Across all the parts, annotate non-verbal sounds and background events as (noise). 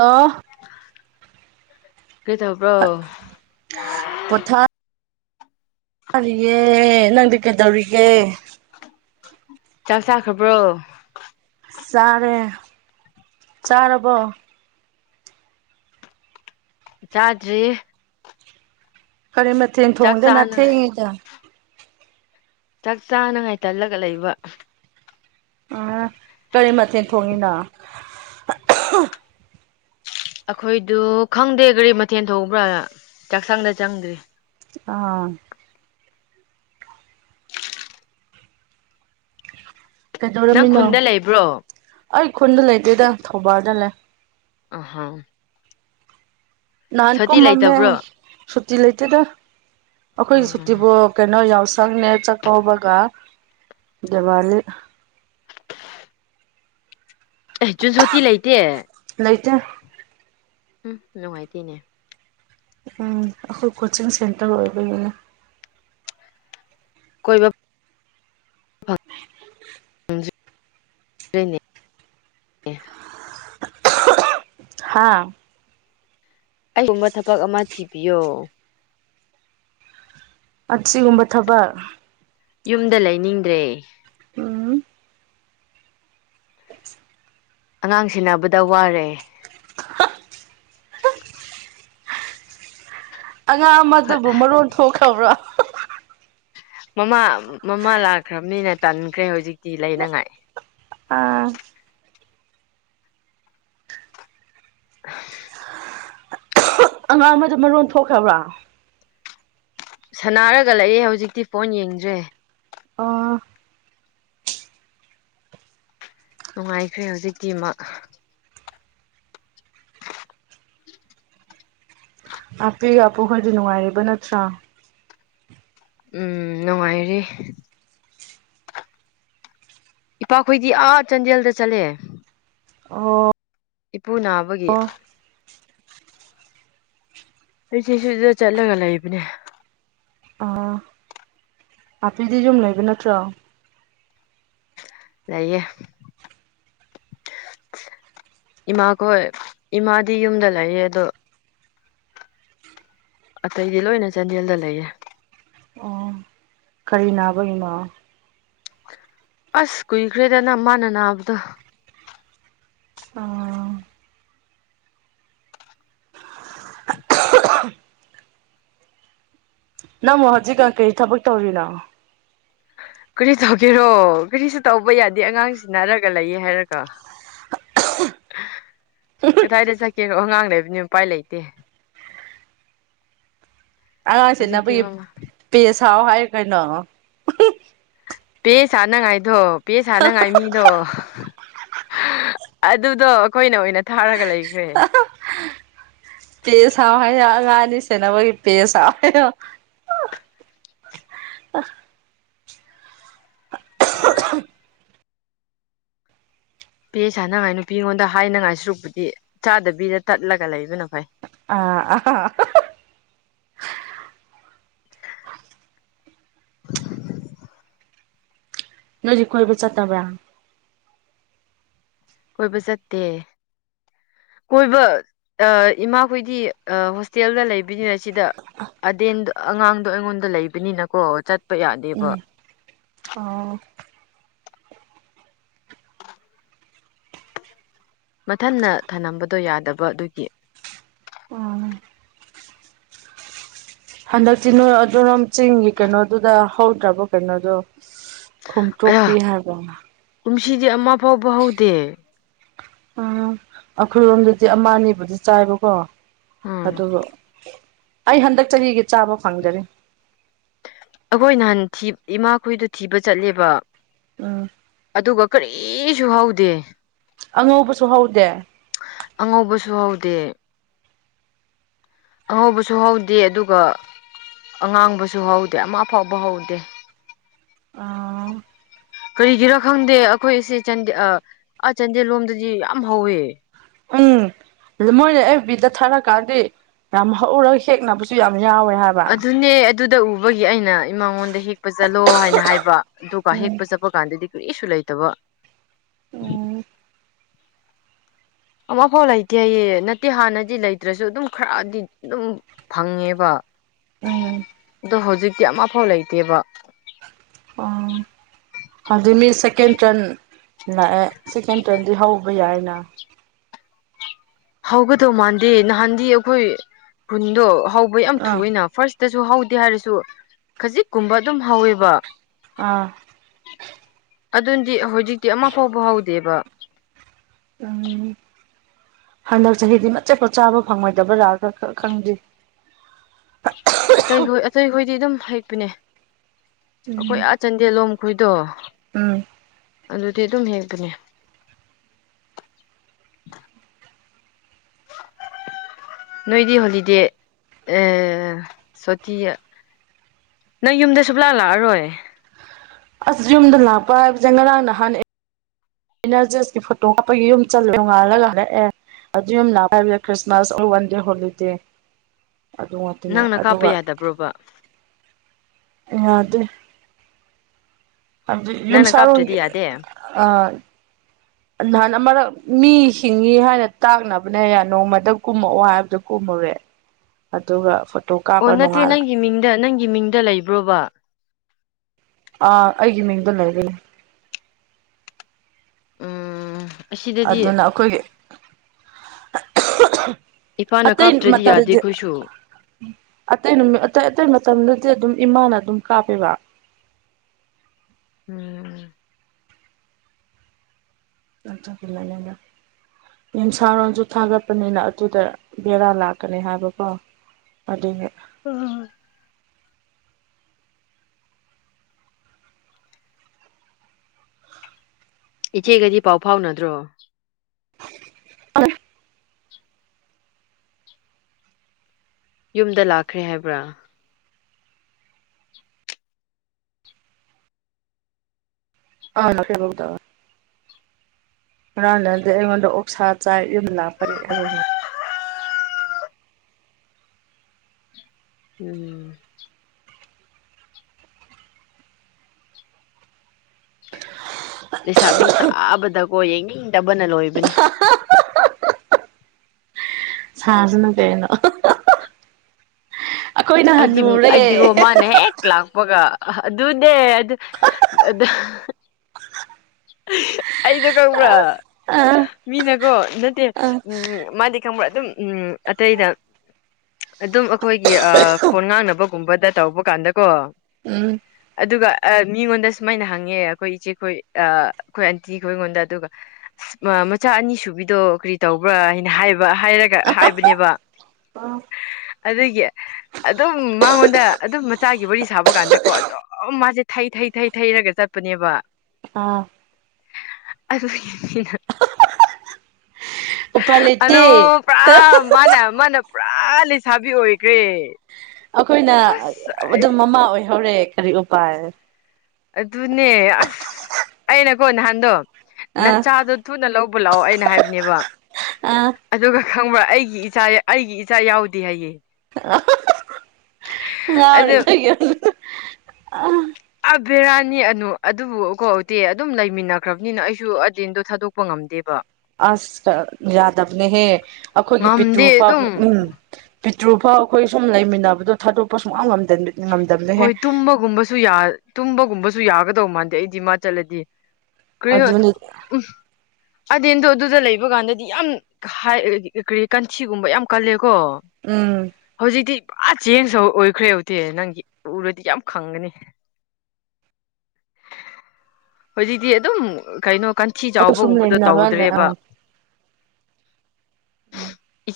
ꯑꯣ ꯀꯩꯇꯕ꯭ꯔꯣ ꯃꯥꯔꯤꯌꯦꯝꯅꯪꯗꯤ ꯀꯩꯗꯧꯔꯤꯒꯦ ꯆꯥꯛ ꯆꯥꯈ꯭ꯔꯕ꯭ꯔꯣ ꯆꯔꯦ ꯆꯔꯔꯕꯣ ꯆꯥꯗ꯭ꯔꯤ ꯀꯔꯤ ꯃꯊꯦꯜ ꯆꯥꯛ ꯊꯣꯡꯗꯦꯅꯅꯥ ꯆꯥꯅꯉꯥꯏ ꯊꯦꯡꯉꯤꯗ ꯆꯥꯛ ꯆꯥꯅꯉꯥꯏ ꯇꯜꯂꯒ ꯂꯩꯕ ꯑ ꯀꯔꯤ ꯃꯊꯦꯜ ꯊꯣꯡꯉꯤꯅ ꯑꯩꯈꯣꯏꯗꯨ ꯈꯪꯗꯦ ꯀꯒꯥꯔꯤ ꯃꯊꯦꯜ ꯊꯣꯛꯕ꯭ꯔꯥ ꯆꯥꯛꯁꯥꯡꯗ ꯆꯪꯗ꯭ꯔꯤ ꯑꯥ ꯅꯪ ꯀꯩꯗꯧꯔꯝꯃꯤꯅꯣ ꯈꯨꯟꯗ ꯂꯩꯕ꯭ꯔꯣ ꯑꯩ ꯈꯨꯟꯗ ꯂꯩꯇꯦꯗ ꯊꯧꯕꯗ ꯂꯩꯦ ꯑꯍꯥꯎ ꯅꯥꯟ ꯀꯨꯝꯃꯃꯦ ꯂꯩꯇꯕ꯭ꯔꯣ ꯁꯇꯤ ꯂꯩ ꯂꯩꯇꯦꯗ ꯑꯩꯈꯣꯏꯒꯤ ꯑꯥ ꯁꯨꯇꯤꯕꯨ ꯀꯩꯅꯣ ꯌꯥꯎ ꯁꯅꯦ ꯆ ꯀꯣ ꯒ ꯋꯥꯂꯤ ꯑꯦ ꯖꯨꯟꯁꯣꯇꯤ ꯂꯩꯇꯦ (inaudible) ꯎꯝ ꯅꯨꯡꯉꯥꯏꯇꯦꯅꯦ ꯎꯝ ꯑꯩꯈꯣꯏ ꯀꯣꯆꯤꯡ ꯁꯦꯟꯇꯔ ꯑꯣꯏꯕꯅꯤꯅ ꯀꯣꯏꯕ ꯅꯦ ꯍꯥꯥ ꯀꯔꯤꯒꯨꯝꯕ ꯊꯕꯛ ꯑꯃ ꯊꯤꯕꯤꯌꯣ ꯒꯨꯝꯕ ꯊꯕꯛ ꯌꯨꯝꯗ ꯂꯩꯅꯤꯡꯗ꯭ꯔꯦ ꯎꯝ ꯑꯉꯥꯡ ꯁꯤꯅꯕꯗ ꯋꯥꯔꯦ ꯑꯉꯥꯡ ꯍꯣꯏ ꯑꯃꯗꯨꯕꯨ ꯃꯔꯣꯟ ꯊꯣꯛꯈ꯭ꯔꯕ꯭ꯔꯣ ꯃꯃꯥ ꯃꯃꯥ ꯂꯥꯛꯈ꯭ꯔꯕꯅꯤꯅ ꯇꯟꯈ꯭ꯔꯦ ꯍꯧꯖꯤꯛꯇꯤ ꯂꯩꯅꯉꯥꯏ ꯑꯥ (unintelligible) ꯑꯉꯥꯡ ꯑꯃꯗꯣ ꯃꯔꯣꯟ ꯊꯣꯛꯈ꯭ꯔꯕ꯭ꯔꯥ ꯁꯅꯥꯔꯒ ꯂꯑꯦ ꯍꯧꯖꯤꯛꯇꯤ ꯐꯣꯟ ꯌꯦꯡꯗ꯭ꯔꯦ ꯑꯣ ꯅꯨꯡꯉꯥꯏꯈ꯭ꯔꯦ ꯍꯧꯖꯤꯛꯇꯀꯤꯃꯛ ꯎꯝ ꯑꯄꯤ ꯑꯄꯨ ꯈꯔꯗꯤ ꯅꯨꯡꯉꯥꯏꯔꯤꯕ ꯅꯠꯇ꯭ꯔꯥ ꯎꯝ ꯅꯨꯡꯉꯥꯏꯔꯤ ꯏꯄꯥꯈꯣꯏꯗꯤ ꯑꯥ ꯆꯥꯟꯗꯦꯜꯗ ꯆꯠꯂꯦ ꯑꯣ ꯄꯨꯨ ꯅꯥꯕꯒꯤ ꯑꯩ ꯁꯤ ꯁꯗ ꯆꯠꯂꯒ ꯂꯩꯕꯅꯦ ꯑꯄꯤꯗꯤꯖꯝ ꯂꯩꯕ ꯅꯠꯇ꯭ꯔ ꯂꯩꯏꯌꯦ ꯏꯃꯥꯈꯣꯏ ꯏꯃꯥꯗꯤ ꯌꯨꯝꯗ ꯂꯩꯌꯦ ꯑꯗꯣ ꯑꯇꯩꯗꯤ ꯂꯣꯏꯅ ꯆꯥꯟꯗꯦꯜꯗ ꯂꯩꯌꯦ ꯑꯣ ꯀꯔꯤ ꯅꯥꯕꯒꯤꯃ ꯑꯁ ꯀꯨꯏꯈ꯭ꯔꯦꯗꯅ ꯃꯥꯅ ꯅꯥꯕꯗꯣ ꯑꯥ (unintelligible) ꯅꯪꯃꯣ ꯍꯧꯖꯤꯛ ꯀꯩ ꯊꯕꯛ ꯇꯧꯔꯤꯅꯣ ꯀꯔꯤ ꯇꯧꯒꯦꯔꯣ ꯀꯔꯤꯁꯨ ꯇꯧꯕ ꯌꯥꯗꯦ ꯑꯉꯥꯡꯁꯤ ꯅꯔꯒ ꯂꯩꯌꯦ ꯍꯥꯏꯔꯒ (unintelligible) ꯀꯗꯥꯏꯗ ꯆꯠꯀꯦꯅꯣ ꯑꯉꯥꯡ ꯂꯩꯕꯅꯤ ꯎꯄꯥꯏ ꯂꯩꯇꯦ ꯑꯉꯥꯡꯁꯤ ꯍꯧꯖꯤꯛꯇꯤ ꯅꯕꯨꯒꯤ ꯃꯃꯥ ꯄꯦ ꯁꯥꯎ ꯍꯥꯏ ꯀꯩꯅꯣ ꯄꯦ ꯁꯥꯥꯟꯅꯉꯥꯏꯗꯣ ꯄꯦ ꯁꯥꯟꯅꯉꯥꯏ ꯃꯤꯗꯣ ꯑꯗꯨꯗꯣ ꯑꯩꯈꯣꯏꯅ ꯑꯣꯏꯅ ꯊꯥꯔꯒ ꯂꯩꯈ꯭ꯔꯦ ꯄꯦ ꯁꯥꯎ ꯍꯥꯏꯔ ꯑꯉꯥꯡ ꯑꯅꯤ ꯁꯦꯅꯕꯒꯤ ꯄꯦ ꯁꯥꯎ ꯍꯥꯏꯔ ꯑ (unintelligible) ꯄꯦ ꯆꯥꯅꯉꯥꯏ ꯅꯨꯄꯤ ꯑꯩꯉꯣꯟꯗ ꯍꯥꯏꯅꯉꯥꯏ ꯁꯨꯔꯨꯛꯄꯨꯗꯤ ꯆꯥꯗꯕꯤꯗ ꯇꯠꯂꯒ ꯂꯩꯕꯅ ꯐꯩ ꯑꯥ ꯑ ꯍꯧꯖꯤꯛ ꯀꯣꯏꯕꯨ ꯆꯠꯇꯕ꯭ꯔꯥ ꯀꯣꯏꯕ ꯆꯠꯇꯦ ꯀꯣꯏꯕ ꯏꯃꯥꯈꯣꯏꯗꯤ ꯍꯣꯁꯇꯦꯜꯗ ꯂꯩꯕꯅꯤꯅ ꯁꯤꯗ ꯑꯗꯦꯟꯗ ꯑꯉꯥꯡꯗꯣ ꯑꯩꯉꯣꯟꯗ ꯂꯩꯕꯅꯤꯅꯀꯣ ꯆ ꯌꯥꯗꯦꯕ ꯎꯝ ꯑꯣ ꯃꯊꯟꯟꯅ ꯊꯝꯂꯝꯝꯕꯗꯣ ꯌꯥꯗꯕ ꯑꯗꯨꯒꯤ ꯑꯣ ꯍꯟꯗꯛꯇꯤ ꯅꯣꯏ ꯑꯗꯨꯔꯣꯝ ꯆꯤꯡꯒꯤ ꯀꯩꯅꯣꯗꯨꯗ ꯍꯧꯗ꯭ꯔꯕꯣ ꯀꯩꯅꯣꯗꯣ ꯈꯨꯨꯝꯇꯣꯛ ꯑꯌꯥ ꯄꯕꯤꯍꯔꯕꯉ ꯀꯨꯝꯁꯤꯗꯤ ꯑꯃ ꯐꯥꯎꯕ ꯍꯧꯗꯦ ꯑꯥ ꯑꯈꯣꯏꯔꯣꯝꯗꯗꯤ ꯑꯃꯑꯅꯤꯕꯨꯗꯤ ꯆꯥꯏꯕꯀꯣ ꯎꯝ ꯑꯗꯨ ꯑꯩ ꯍꯟꯗꯛ ꯆꯍꯤꯒꯤ ꯆꯥꯕ ꯐꯪꯗꯔꯤ ꯑꯈꯣꯏ ꯅꯍꯥꯟ ꯊꯤ ꯏꯃꯥꯈꯣꯏꯗꯨ ꯊꯤꯕ ꯆꯠꯂꯦꯕ ꯎꯝ ꯑꯗꯨꯒ ꯀꯔꯤꯁꯨ ꯍꯧꯗꯦ ꯑꯉꯧꯕꯁꯨ ꯍꯧꯗꯦ ꯑꯉꯧꯕꯁꯨ ꯍꯧꯗꯦ ꯑꯉꯧꯕꯁꯨ ꯍꯧꯗꯦ ꯑꯗꯨꯒ ꯑꯉꯥꯡꯕꯁꯨ ꯍꯧꯗꯦ ꯑꯃ ꯐꯥꯎꯕ ꯍꯧꯗꯦ ꯑꯥ ꯀꯔꯤꯒꯤꯔ ꯈꯪꯗꯦ ꯑꯈꯣꯏꯁꯤ ꯆꯟꯗꯦ ꯑꯥ ꯑꯥ ꯆꯥꯟꯗꯦꯜ ꯂꯣꯝꯗꯗꯤ ꯌꯥꯝ ꯍꯧꯋꯦ ꯎꯝ ꯑꯗꯨ ꯃꯣꯏꯅ ꯑꯐꯕꯤꯗ ꯊꯥꯔꯛꯀꯥꯟꯗꯤ ꯌꯥꯝ ꯍꯧꯔꯒ ꯍꯦꯛꯅꯕꯁꯨ ꯌꯥꯝ ꯌꯥꯎꯋꯦ ꯍꯥꯏꯕ ꯑꯗꯨꯅꯦ ꯑꯗꯨꯗ ꯎꯕꯒꯤ ꯑꯩꯅ ꯏꯃꯉꯣꯟꯗ ꯍꯦꯛꯄ ꯆꯠꯂꯣ ꯍꯥꯏꯅ ꯍꯥꯏꯕ ꯑꯗꯨꯒ ꯎꯝ ꯍꯦꯛꯄ ꯆꯠꯄ ꯀꯥꯟꯗꯗꯤ ꯀꯔꯤꯁꯨ ꯂꯩꯇꯕ ꯎꯝ ꯑꯃꯐꯥꯎ ꯂꯩꯇꯦ ꯍꯥꯏꯌꯦ ꯅꯠꯇꯦ ꯍꯥꯟꯅꯗꯤ ꯂꯩꯇ꯭ꯔꯁꯨ ꯑꯗꯨꯝ ꯈꯔꯗꯤ ꯑꯗꯨꯝ ꯐꯪꯉꯦꯕ ꯎꯝ ꯗꯨ ꯍꯧꯖꯤꯛꯇꯤ ꯑꯃꯐꯥꯎ ꯂꯩꯇꯦꯕ ꯑꯥ ꯑꯗꯨꯃꯤ ꯁꯦꯀꯦꯟ ꯇꯔꯟ ꯂꯥꯛꯑꯦ ꯁꯦꯀꯦꯟ ꯇ꯭ꯔꯟꯗꯤ ꯍꯧꯕ ꯌꯥꯏꯅ ꯍꯧꯒꯗꯧ ꯃꯥꯟꯗꯦ ꯅꯍꯥꯟꯗꯤ ꯑꯩꯈꯣꯏ ꯈꯨꯟꯗꯣ ꯍꯧꯕ ꯌꯥꯝ ꯑꯥ ꯊꯨꯏꯌꯦꯅ ꯐꯥꯔꯁ ꯇꯁꯨ ꯍꯧꯗꯦ ꯍꯥꯏꯔꯁꯨ ꯈꯖꯤꯛꯀꯨꯝꯕ ꯑꯗꯨꯝ ꯍꯧꯋꯦꯕ ꯑꯥ ꯑꯗꯨꯟꯗꯤ ꯍꯧꯖꯤꯛꯇꯤ ꯑꯃ ꯐꯥꯎꯕ ꯍꯧꯗꯦꯕ ꯑꯝ ꯍꯟꯗꯛ ꯆꯍꯤꯗꯤ ꯃꯆꯦꯠꯄꯣ ꯆꯥꯕ ꯐꯪꯉꯣꯏꯗꯕꯔ ꯈ ꯈ ꯈꯪꯗ꯭ꯦ ꯑꯇꯩ ꯍꯣꯏ ꯑꯇꯩꯍꯣꯏꯗꯤ ꯑꯗꯨꯝ ꯍꯩꯄꯅꯦ ꯑꯈꯣꯏ ꯎꯝ ꯑꯥ ꯆꯥꯟꯗꯦꯜꯂꯣꯝ ꯈꯣꯏꯗꯣ ꯎꯝ ꯑꯗꯨꯗꯤ ꯑꯗꯨꯝ ꯍꯦꯛꯀꯅꯤ (inaudible) ꯅꯣꯏꯗꯤ ꯍꯣꯂꯤꯗꯦ ꯑ ꯁꯣꯇꯤ ꯅꯪ ꯌꯨꯝꯗ ꯁꯨꯞꯂꯥ ꯂꯥꯛꯑꯔꯣꯏ ꯑꯁ ꯌꯨꯝꯗ ꯂꯥꯛꯄ ꯍꯥꯏꯕꯖꯦ ꯉꯔꯥꯡ ꯅꯍꯥꯟ ꯑꯦ ꯑꯩꯅ ꯆꯔꯁꯀꯤ ꯐꯣꯇꯣ ꯀꯥꯞꯄꯒꯤ ꯌꯨꯝ ꯆꯜꯂ ꯅꯣꯡꯉꯥꯜꯂꯒ ꯍꯂꯛꯑꯦ ꯑꯗꯨꯌꯨꯝ ꯂꯥꯛꯄ ꯍꯥꯏꯕꯖꯦ ꯈ꯭ꯔꯤꯁꯃꯥꯁ ꯋꯥꯟꯗꯦ ꯍꯣꯂꯤꯗꯦ ꯑꯗꯨ ꯉꯥꯇꯅꯤ ꯅꯪꯅ ꯀꯥꯞꯄ ꯑꯗꯨꯒ ꯌꯥꯗꯕ꯭ꯔꯣꯕ ꯏꯉꯥꯗꯦ ꯍꯥꯏꯕꯗꯤ ꯅꯪꯅ ꯌꯨꯝꯁꯥꯔꯣꯟꯒꯤ ꯀꯥꯞꯇ꯭ꯔꯗꯤ ꯌꯥꯗꯦ ꯑꯣ ꯑ ꯅꯍꯥꯟ ꯑꯃꯔꯛ ꯃꯤ ꯍꯤꯡꯉꯤ ꯍꯥꯏꯅ ꯇꯥꯛꯅꯕꯅꯦ ꯌꯥ ꯅꯣꯡꯃꯗ ꯀꯨꯝꯃꯛꯑꯣ ꯍꯥꯏꯕꯗ ꯀꯨꯝꯃꯨꯔꯦ ꯑꯗꯨꯒ ꯐꯨꯠ ꯑꯣ ꯅꯠꯇꯦ ꯅꯪꯒꯤ ꯃꯤꯡꯗ ꯅꯪꯒꯤ ꯃꯤꯡꯗ ꯂꯩꯕ꯭ꯔꯣꯕ ꯑꯥ ꯑꯩꯒꯤ ꯃꯤꯡꯗ ꯂꯩꯕꯅꯤ ꯎꯝ ꯑꯁꯤꯗꯗꯤ ꯑꯗꯨꯅ ꯑꯈꯣꯏꯒꯤ ꯏꯄꯥꯅ ꯑꯇꯩ ꯀꯥꯞꯇ꯭ꯔꯗꯤ ꯌꯥꯗꯦ ꯃꯇꯝꯗꯤ ꯑꯩꯈꯣꯏꯁꯨ ꯑꯇꯩ ꯅꯨ ꯑꯇꯩ ꯑꯇꯩ ꯃꯇꯝꯗꯨꯗꯤ ꯑꯗꯨꯝ ꯏꯃꯥꯅ ꯑꯗꯨꯝ ꯀꯥꯞꯄꯦꯕ ꯎꯝ ꯃ ꯆ ꯄꯂ ꯂꯩꯗ (inaudible) ꯌꯨꯝꯁꯥꯔꯣꯟꯁꯨ ꯊꯥꯒꯠꯄꯅꯤꯅ ꯑꯗꯨꯗ ꯕꯦꯔꯥ ꯂꯥꯛꯀꯅꯤ ꯍꯥꯏꯕꯀꯣ ꯑꯗꯨꯅꯤ ꯎꯝ ꯏꯆꯦꯒꯗꯤ ꯄꯥꯎ ꯐꯥꯎꯅꯗ꯭ꯔꯣ ꯑ ꯌꯨꯝꯗ ꯂꯥꯛꯈ꯭ꯔꯦ ꯍꯥꯏꯕ꯭ꯔꯥ ꯑ ꯂ ꯍꯗꯕ ꯍꯥꯟꯅꯗꯤ ꯑꯩꯉꯣꯟꯗ ꯑꯣꯛꯁꯥ ꯆꯥꯏ ꯌꯨꯝ ꯂꯥꯞꯄꯅꯤ ꯑꯗꯨꯅ ꯎꯝ ꯂꯩꯁꯥꯕꯤ ꯁꯥꯕꯗꯀꯣ ꯌꯦꯡꯅꯤꯡꯗꯕꯅ ꯂꯣꯏꯕꯅꯦ ꯁꯥꯖꯅ ꯀꯅꯣ ꯑꯩꯗꯤ ꯑꯩꯗꯤꯒꯣ ꯃꯥꯅ ꯍꯦꯛ ꯂꯥꯛꯄꯒ ꯑꯗꯨꯅꯦ ꯑꯗꯨ ꯑꯗ ꯑꯩꯗꯣ ꯀꯕ꯭ꯔꯥ ꯑꯥ ꯃꯤꯅꯀꯣ ꯅꯠꯇꯦ ꯎꯝ ꯃꯥꯗꯤ ꯈꯪꯕ꯭ꯔ ꯑꯗꯨꯝ ꯎꯝ ꯑꯇꯩꯗ ꯑꯗꯨꯝ ꯑꯩꯈꯣꯏꯒꯤ ꯐꯣꯟ ꯉꯥꯡꯅꯕꯒꯨꯝꯕꯗ ꯇꯧꯕ ꯀꯥꯟꯗꯀꯣ ꯎꯝ ꯑꯗꯨꯒ ꯃꯤꯉꯣꯟꯗ ꯁꯨꯃꯥꯏꯅ ꯍꯪꯉꯦ ꯑꯩꯈꯣꯏ ꯏꯆꯦꯈꯣꯏ ꯑꯩꯈꯣꯏ ꯑꯟꯇꯤ ꯑꯩ ꯑꯩꯉꯣꯟꯗ ꯑꯗꯨꯒ ꯑ ꯃꯆꯥ ꯑꯅꯤ ꯁꯨꯕꯤꯗꯣ ꯀꯔꯤ ꯇꯧꯕ꯭ꯔꯥ ꯍꯥꯏꯅ ꯍꯥꯏꯕ ꯍꯥꯏꯔꯒ ꯍꯥꯏꯕꯅꯦꯕ ꯑꯗꯨꯒꯤ ꯑꯗꯨꯝ ꯃꯉꯣꯟꯗ ꯑꯗꯨꯝ ꯃꯆꯥꯒꯤ ꯋꯥꯔꯤ ꯁꯥꯕ ꯀꯥꯟꯗꯀꯣ ꯑꯗꯣ ꯑꯣ ꯃꯥꯁꯦ ꯊꯩ ꯊꯩ ꯊꯩ ꯊꯩꯔꯒ ꯆꯠꯄꯅꯦꯕ ꯑꯥ ꯑꯗꯨ ꯌꯦꯅ ꯎꯄꯥꯏ ꯑꯅꯣ ꯂꯩꯇꯦ ꯄꯨꯔꯥ ꯃꯥꯅ ꯃꯥꯅ ꯄꯨꯔꯥ ꯂꯩꯁꯥꯕꯤ ꯑꯣꯏꯈ꯭ꯔꯦ ꯑꯩꯈꯣꯏꯅ ꯑꯁ ꯑꯗꯨꯝ ꯑꯩ ꯃꯃꯥ ꯑꯣꯏꯍꯧꯔꯦ ꯀꯔꯤ ꯎꯄꯥꯏ ꯑꯗꯨꯅꯦ ꯑꯁ ꯑꯩꯅꯀꯣ ꯅꯍꯥꯟꯗꯣ ꯑꯥ ꯅꯆꯥꯗꯣ ꯊꯨꯅ ꯂꯧꯕ ꯂꯥꯛꯑꯣ ꯑꯩꯅ ꯍꯥꯏꯕꯅꯦꯕ ꯑꯥ ꯑꯗꯨꯒ ꯈꯪꯕ꯭ꯔꯥ ꯑꯩꯒꯤ ꯏꯆꯥ ꯑꯩꯒꯤ ꯏꯆꯥ ꯌꯥꯎꯗꯦ ꯍꯥꯏꯌꯦꯦ ꯑꯗ ꯅꯤ ꯑ ꯕꯤꯔꯥꯅꯤ ꯑꯅꯨ ꯑꯗꯨꯕꯨ ꯀꯣ ꯎꯇꯤ ꯑꯗꯨꯝ ꯂꯩꯃꯤꯟꯅꯈ꯭ꯔꯕꯅꯤꯅ ꯑꯩꯁꯨ ꯑꯇꯦꯟꯗꯣ ꯊꯥꯗꯣꯛꯄ ꯉꯝꯗꯦꯕ ꯑꯁ ꯌꯥꯗꯕꯅꯦꯍꯦ ꯑꯩꯈꯣꯏꯒꯤ ꯄꯤꯇꯨ ꯉꯝꯗꯦ ꯑꯗꯨꯝ ꯎꯝ ꯄꯤꯇ꯭ꯔꯨꯐꯥꯎ ꯑꯩꯈꯣꯏ ꯁꯨꯝ ꯂꯩꯃꯤꯟꯅꯕꯗꯣ ꯊꯥꯗꯣꯛꯄ ꯁꯨꯡ ꯑ ꯉꯝꯗꯟꯕꯤ ꯍꯣꯏ ꯇꯨꯝꯕꯒꯨꯝꯕꯁꯨ ꯌꯥ ꯇꯨꯝꯕꯒꯨꯝꯕꯁꯨ ꯌꯥꯒꯗꯧ ꯃꯥꯟꯗꯦ ꯑꯩꯗꯤ ꯃꯥ ꯆꯠꯂꯗꯤ ꯀ ꯑꯗꯨꯅꯤ ꯎ ꯑꯗꯦꯟꯗꯣ ꯑꯗꯨꯗ ꯂꯩꯕ ꯀꯥꯟꯗꯗꯤ ꯌꯥꯝ ꯀꯔꯤ ꯀꯟꯊꯤꯒꯨꯝꯕ ꯌꯥꯝ ꯀꯜꯂꯦ ꯀꯣ ꯎꯝ ꯍꯧꯖꯤꯛꯇꯤ ꯄꯨꯔ ꯆꯦꯡꯁ ꯑꯣꯏꯈ꯭ꯔꯦ ꯍꯧꯛꯇꯦ ꯅꯪꯒꯤ ꯎꯔꯗꯤ ꯌꯥꯝ ꯈꯪꯒꯅꯤ ꯍꯧꯣꯏꯖꯤꯗꯤ ꯑꯗꯨ ꯑꯗꯨꯝ ꯀꯩꯅꯣ ꯀꯟꯊꯤ ꯑꯩꯈꯣꯏ ꯁꯨꯝ ꯆꯥꯎꯕꯒꯨꯝꯕꯗꯣ ꯂꯩꯃꯤꯟꯅꯕ ꯇꯧꯗ꯭ꯔꯦꯕ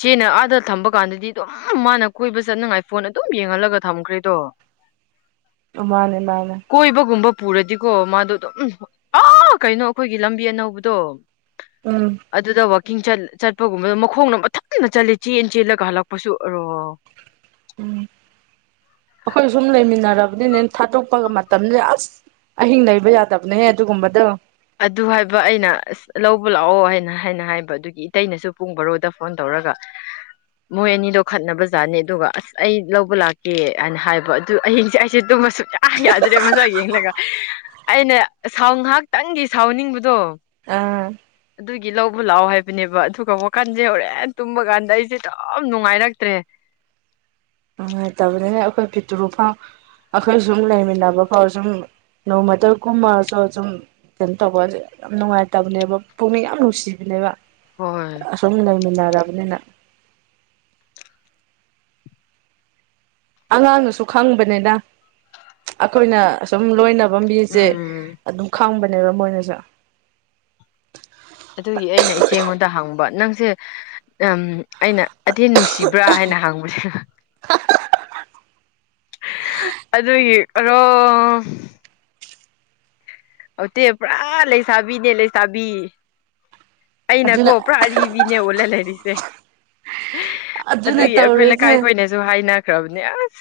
ꯆꯦꯅ ꯑꯥꯗ ꯊꯝꯕ ꯀꯥꯟꯗꯗꯤ ꯑꯗꯨꯝ ꯃꯥꯅ ꯀꯣꯏꯕ ꯆꯠꯅꯉꯥꯏ ꯐꯣꯟ ꯑꯗꯨꯝ ꯌꯦꯡꯍꯜꯂꯒ ꯊꯝꯈ꯭ꯔꯦꯗꯣ ꯃꯥꯅꯦ ꯃꯥꯅꯦ ꯀꯣꯏꯕꯒꯨꯝꯕ ꯄꯨꯔꯗꯤꯀꯣ ꯃꯥꯗꯣ ꯑꯗꯨꯝ ꯑꯥ ꯀꯩꯅꯣ ꯑꯩꯈꯣꯏꯒꯤ ꯂꯝꯕꯤ ꯑꯅꯧꯕꯗꯣ ꯎꯝ ꯑꯗꯨꯗ ꯡꯠ ꯆꯠꯄꯒꯨꯝꯕꯗ ꯃꯈꯣꯡꯅ ꯃꯊꯟꯅ ꯆꯠꯂꯦ ꯆꯦꯟ ꯆꯦꯜꯂꯒ ꯍꯜꯂꯛꯄꯁꯨ ꯑꯔꯣ ꯎꯝ ꯑꯩꯈꯣꯏ ꯁꯨꯝ ꯂꯩꯃꯤꯟꯅꯔꯕꯅꯤꯅꯦ ꯊꯥꯗꯣꯛꯄꯒ ꯃꯇꯝꯁꯦ ꯑꯁ ꯑꯍꯤꯡ ꯂꯩꯕ ꯌꯥꯗꯕꯅꯦꯍ ꯑꯗꯨꯒꯨꯝꯕꯗꯣ ꯑꯗꯨ ꯍꯥꯏꯕ ꯑꯩꯅ ꯑꯁ ꯂꯧꯕ ꯂꯥꯛꯑꯣ ꯍꯥꯏꯅ ꯍꯥꯏꯅ ꯍꯥꯏꯕ ꯑꯗꯨꯒꯤ ꯏꯇꯩꯩꯅꯁꯨ ꯄꯨꯡ ꯔꯣꯗ ꯐꯣꯟ ꯇꯧꯔꯛꯑꯣ ꯇꯔꯒ ꯃꯣꯏ ꯑꯅꯤꯗꯣ ꯈꯠꯅꯕ ꯖꯥꯠꯅꯤ ꯑꯗꯨꯒ ꯑꯁ ꯑꯩ ꯂꯧꯕ ꯂꯥꯛꯀꯦ ꯍꯥꯏꯅ ꯍꯥꯏꯕ ꯑꯗꯨ ꯑꯍꯤꯡꯁꯦ ꯑꯩꯁꯦ ꯀꯁꯨ ꯌꯥꯝ ꯌꯥꯗ꯭ꯔꯦ ꯃꯆꯥ ꯌꯦꯡꯂꯒ ꯑꯩꯅ ꯁꯥꯎ ꯉꯥꯏꯍꯥꯛꯇꯪꯒꯤ ꯁꯥꯎꯅꯤꯡꯕꯗꯣ ꯑꯥ ꯑꯗꯨꯒꯤ ꯂꯧꯕ ꯂꯥꯛꯑꯣ ꯍꯥꯏꯕꯅꯦꯕ ꯑꯗꯨꯒꯛ ꯋꯥꯈꯟꯁꯦ ꯍꯣꯔꯦꯟ ꯇꯨꯝꯕ ꯀꯥꯟꯗ ꯑꯩꯁꯦ ꯑꯗꯨ ꯅꯨꯡꯉꯥꯏꯔꯛꯇ꯭ꯔꯦ ꯑ ꯇꯥꯃ ꯑꯩꯈꯣꯏ ꯇꯔ ꯐꯥꯎ ꯑꯩꯈꯣꯏ ꯁꯨꯝ ꯂꯩꯃꯤꯟꯅꯕ ꯐꯥꯎ ꯁꯨꯝ ꯅꯣꯡꯃꯇꯜ ꯀꯨꯝꯃꯔꯁꯨ ꯑꯗꯨꯨꯝ ꯀꯩꯅꯣ ꯇꯧꯕꯁꯦ ꯌꯥꯝ ꯅꯨꯡꯉꯥꯏꯇꯕꯅꯦꯕ ꯄꯨꯛꯅꯤꯡ ꯌꯥꯝ ꯅꯨꯡꯁꯤꯕꯅꯦꯕ ꯍꯣꯏ ꯗꯕꯅꯤꯅ ꯑꯉꯥꯡꯅꯁꯨ ꯈꯪꯕꯅꯤꯅ ꯑꯩꯈꯣꯏꯅ ꯁꯁꯨꯝ ꯂꯣꯏ ꯝꯕꯤꯁꯦ ꯎꯝ ꯑꯗꯨꯝ ꯈꯪꯕꯅꯦꯕ ꯃꯣꯏꯅꯁꯨꯦ ꯇ ꯍꯥꯡꯕ ꯅꯪꯁꯦ ꯎꯝ ꯑꯩꯅ ꯑꯙꯦꯟ ꯅꯨꯡꯁꯤꯕ꯭ꯔꯥ ꯍꯥꯏꯅ ꯍꯥꯡꯕꯁꯦ ꯑꯗꯨꯒꯤ ꯀꯩꯅꯣ ꯑꯠꯇꯦ ꯄꯨꯔꯥ ꯂꯩꯁꯥꯕꯤꯅꯦ ꯂꯩꯁꯥꯕꯤ ꯑꯩꯅꯀꯣ ꯑꯗꯨꯅ ꯄꯨꯔꯥ ꯑꯔꯤꯕꯅꯦ ꯑꯣꯜꯂ ꯂꯩꯔꯤꯁꯦ ꯑꯗꯨꯅ ꯑꯗꯨꯒꯤ ꯑꯩꯈꯣꯏ ꯇꯧꯔꯦꯁꯦ ꯂꯩꯀꯥꯏꯈꯣꯏꯅꯁꯨ ꯍꯥꯏꯅ ꯔꯕꯤꯤꯟꯥꯁ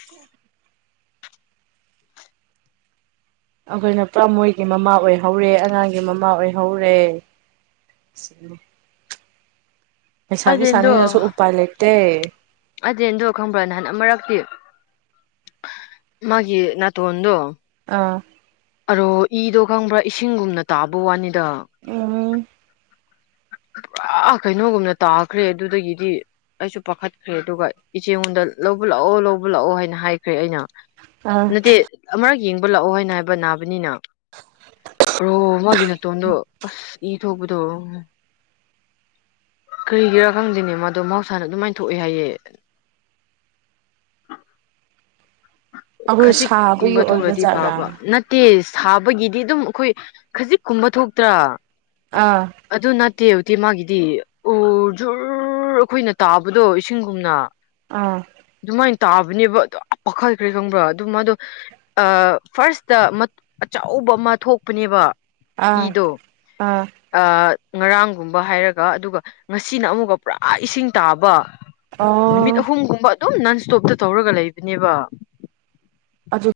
ꯑꯩꯈꯣꯏꯅꯄꯥ꯭ꯔ ꯃꯣꯏꯒꯤ ꯃꯃꯥ ꯑꯣꯏꯍꯧꯔꯦ ꯑꯉꯥꯡꯒꯤ ꯃꯃꯥ ꯑꯣꯏꯍꯧꯔꯦ ꯎ ꯄꯩꯁꯥꯕꯤ ꯁꯥꯥꯅꯤꯡꯅꯁꯨ ꯎꯄꯥꯏ ꯂꯩꯇꯦ ꯑꯗꯨꯗ ꯈꯪꯕ꯭ꯔꯣ ꯅꯍꯥꯟ ꯃꯔꯛꯇꯤ ꯃꯥꯒꯤ ꯅ ꯇꯧꯕꯗ ꯑꯥ ꯑꯣ ꯏꯗꯣ ꯈꯪꯕ꯭ꯔꯥ ꯏꯁꯤꯡꯒꯨꯝꯅ ꯇꯥꯕ ꯋꯥꯅꯤꯗ ꯎꯝ ꯄꯨꯔꯥ ꯀꯩꯅꯣꯒꯨꯝꯅ ꯇꯥꯈ꯭ꯔꯦ ꯑꯗꯨꯗꯒꯤꯗꯤ ꯑꯩꯁꯨ ꯄꯥꯈꯠꯈ꯭ꯔꯦ ꯑꯗꯨꯒ ꯏꯆꯦꯉꯣꯟꯗ ꯂꯧꯕꯠꯂꯥꯛꯑꯣ ꯂꯧꯕꯠꯂꯛꯑꯣ ꯍꯥꯏꯅ ꯍꯥꯏꯈ꯭ꯔꯦ ꯑꯩꯅ ꯑꯥ ꯅꯠꯇꯦ ꯑꯃꯔꯛ ꯌꯦꯡꯕ ꯂꯥꯛꯑꯣ ꯍꯥꯏꯅ ꯍꯥꯏꯕ ꯅꯥꯕꯅꯤꯅ ꯔꯣ ꯃꯥꯒꯤ ꯇꯣꯟꯝꯗꯣ ꯑꯁ ꯏ ꯊꯣꯛꯄꯗꯣ ꯀꯔꯤꯒꯤꯔꯥ ꯈꯪꯗꯦꯅꯦ ꯃꯥꯗꯣ ꯃꯍꯧꯁꯥꯅ ꯑꯗꯨꯃꯥꯏꯅ ꯊꯣꯛꯑꯦ ꯍꯥꯏꯌꯦꯦ (unintelligible) ꯑꯩꯈꯣꯏ ꯁꯥꯕꯒꯤ ꯈꯖꯤꯛꯀꯨꯝꯕ ꯑꯣꯏꯕ ꯊꯣꯛꯂꯗꯤ ꯖꯥꯠꯔꯥ ꯐꯕ ꯅꯠꯇꯦꯁ ꯁꯥꯕꯒꯤꯗꯤ ꯑꯗꯨꯝ ꯑꯩꯈꯣꯏ ꯈꯖꯤꯛ ꯀꯨꯝꯕ ꯊꯣꯛꯇ꯭ꯔꯥ ꯑꯥ ꯎꯠꯇꯦ ꯎꯇꯦ ꯃꯥꯒꯤꯗꯤ ꯑꯣ ꯖꯨꯔ ꯑꯩꯈꯣꯏꯅ ꯇꯥꯕꯗꯣ ꯏꯁꯤꯡꯒꯨꯝꯅ ꯑꯥ ꯑꯗꯨꯃꯥꯏꯅ ꯇꯥꯕꯅꯦꯕ ꯑꯗꯣ ꯋꯥꯈꯜꯈ꯭ꯔꯦ ꯈꯪꯕ꯭ꯔꯣ ꯑꯗꯨ ꯃꯥꯗꯣ ꯐꯥꯔꯁꯇ ꯑꯆꯧꯕ ꯑꯃ ꯊꯣꯛꯄꯅꯦꯕ ꯑꯥ ꯏꯗ ꯑꯥ ꯑ ꯉꯔꯥꯡꯒꯨꯝꯕ ꯍꯥꯏꯔꯒ ꯑꯗꯨꯒ ꯉꯁꯤꯅ ꯑꯃꯨꯛꯀ ꯄꯨꯔꯥ ꯏꯁꯤꯡ ꯇꯥꯕ ꯅꯨꯃꯤꯠ ꯑꯣ ꯑꯍꯨꯝꯒꯨꯝꯕ ꯑꯗꯨꯝ ꯅꯟ ꯏꯁꯇꯣꯞꯇ ꯇꯧꯔꯒ ꯂꯩꯕꯅꯦꯕ ꯑꯗꯨ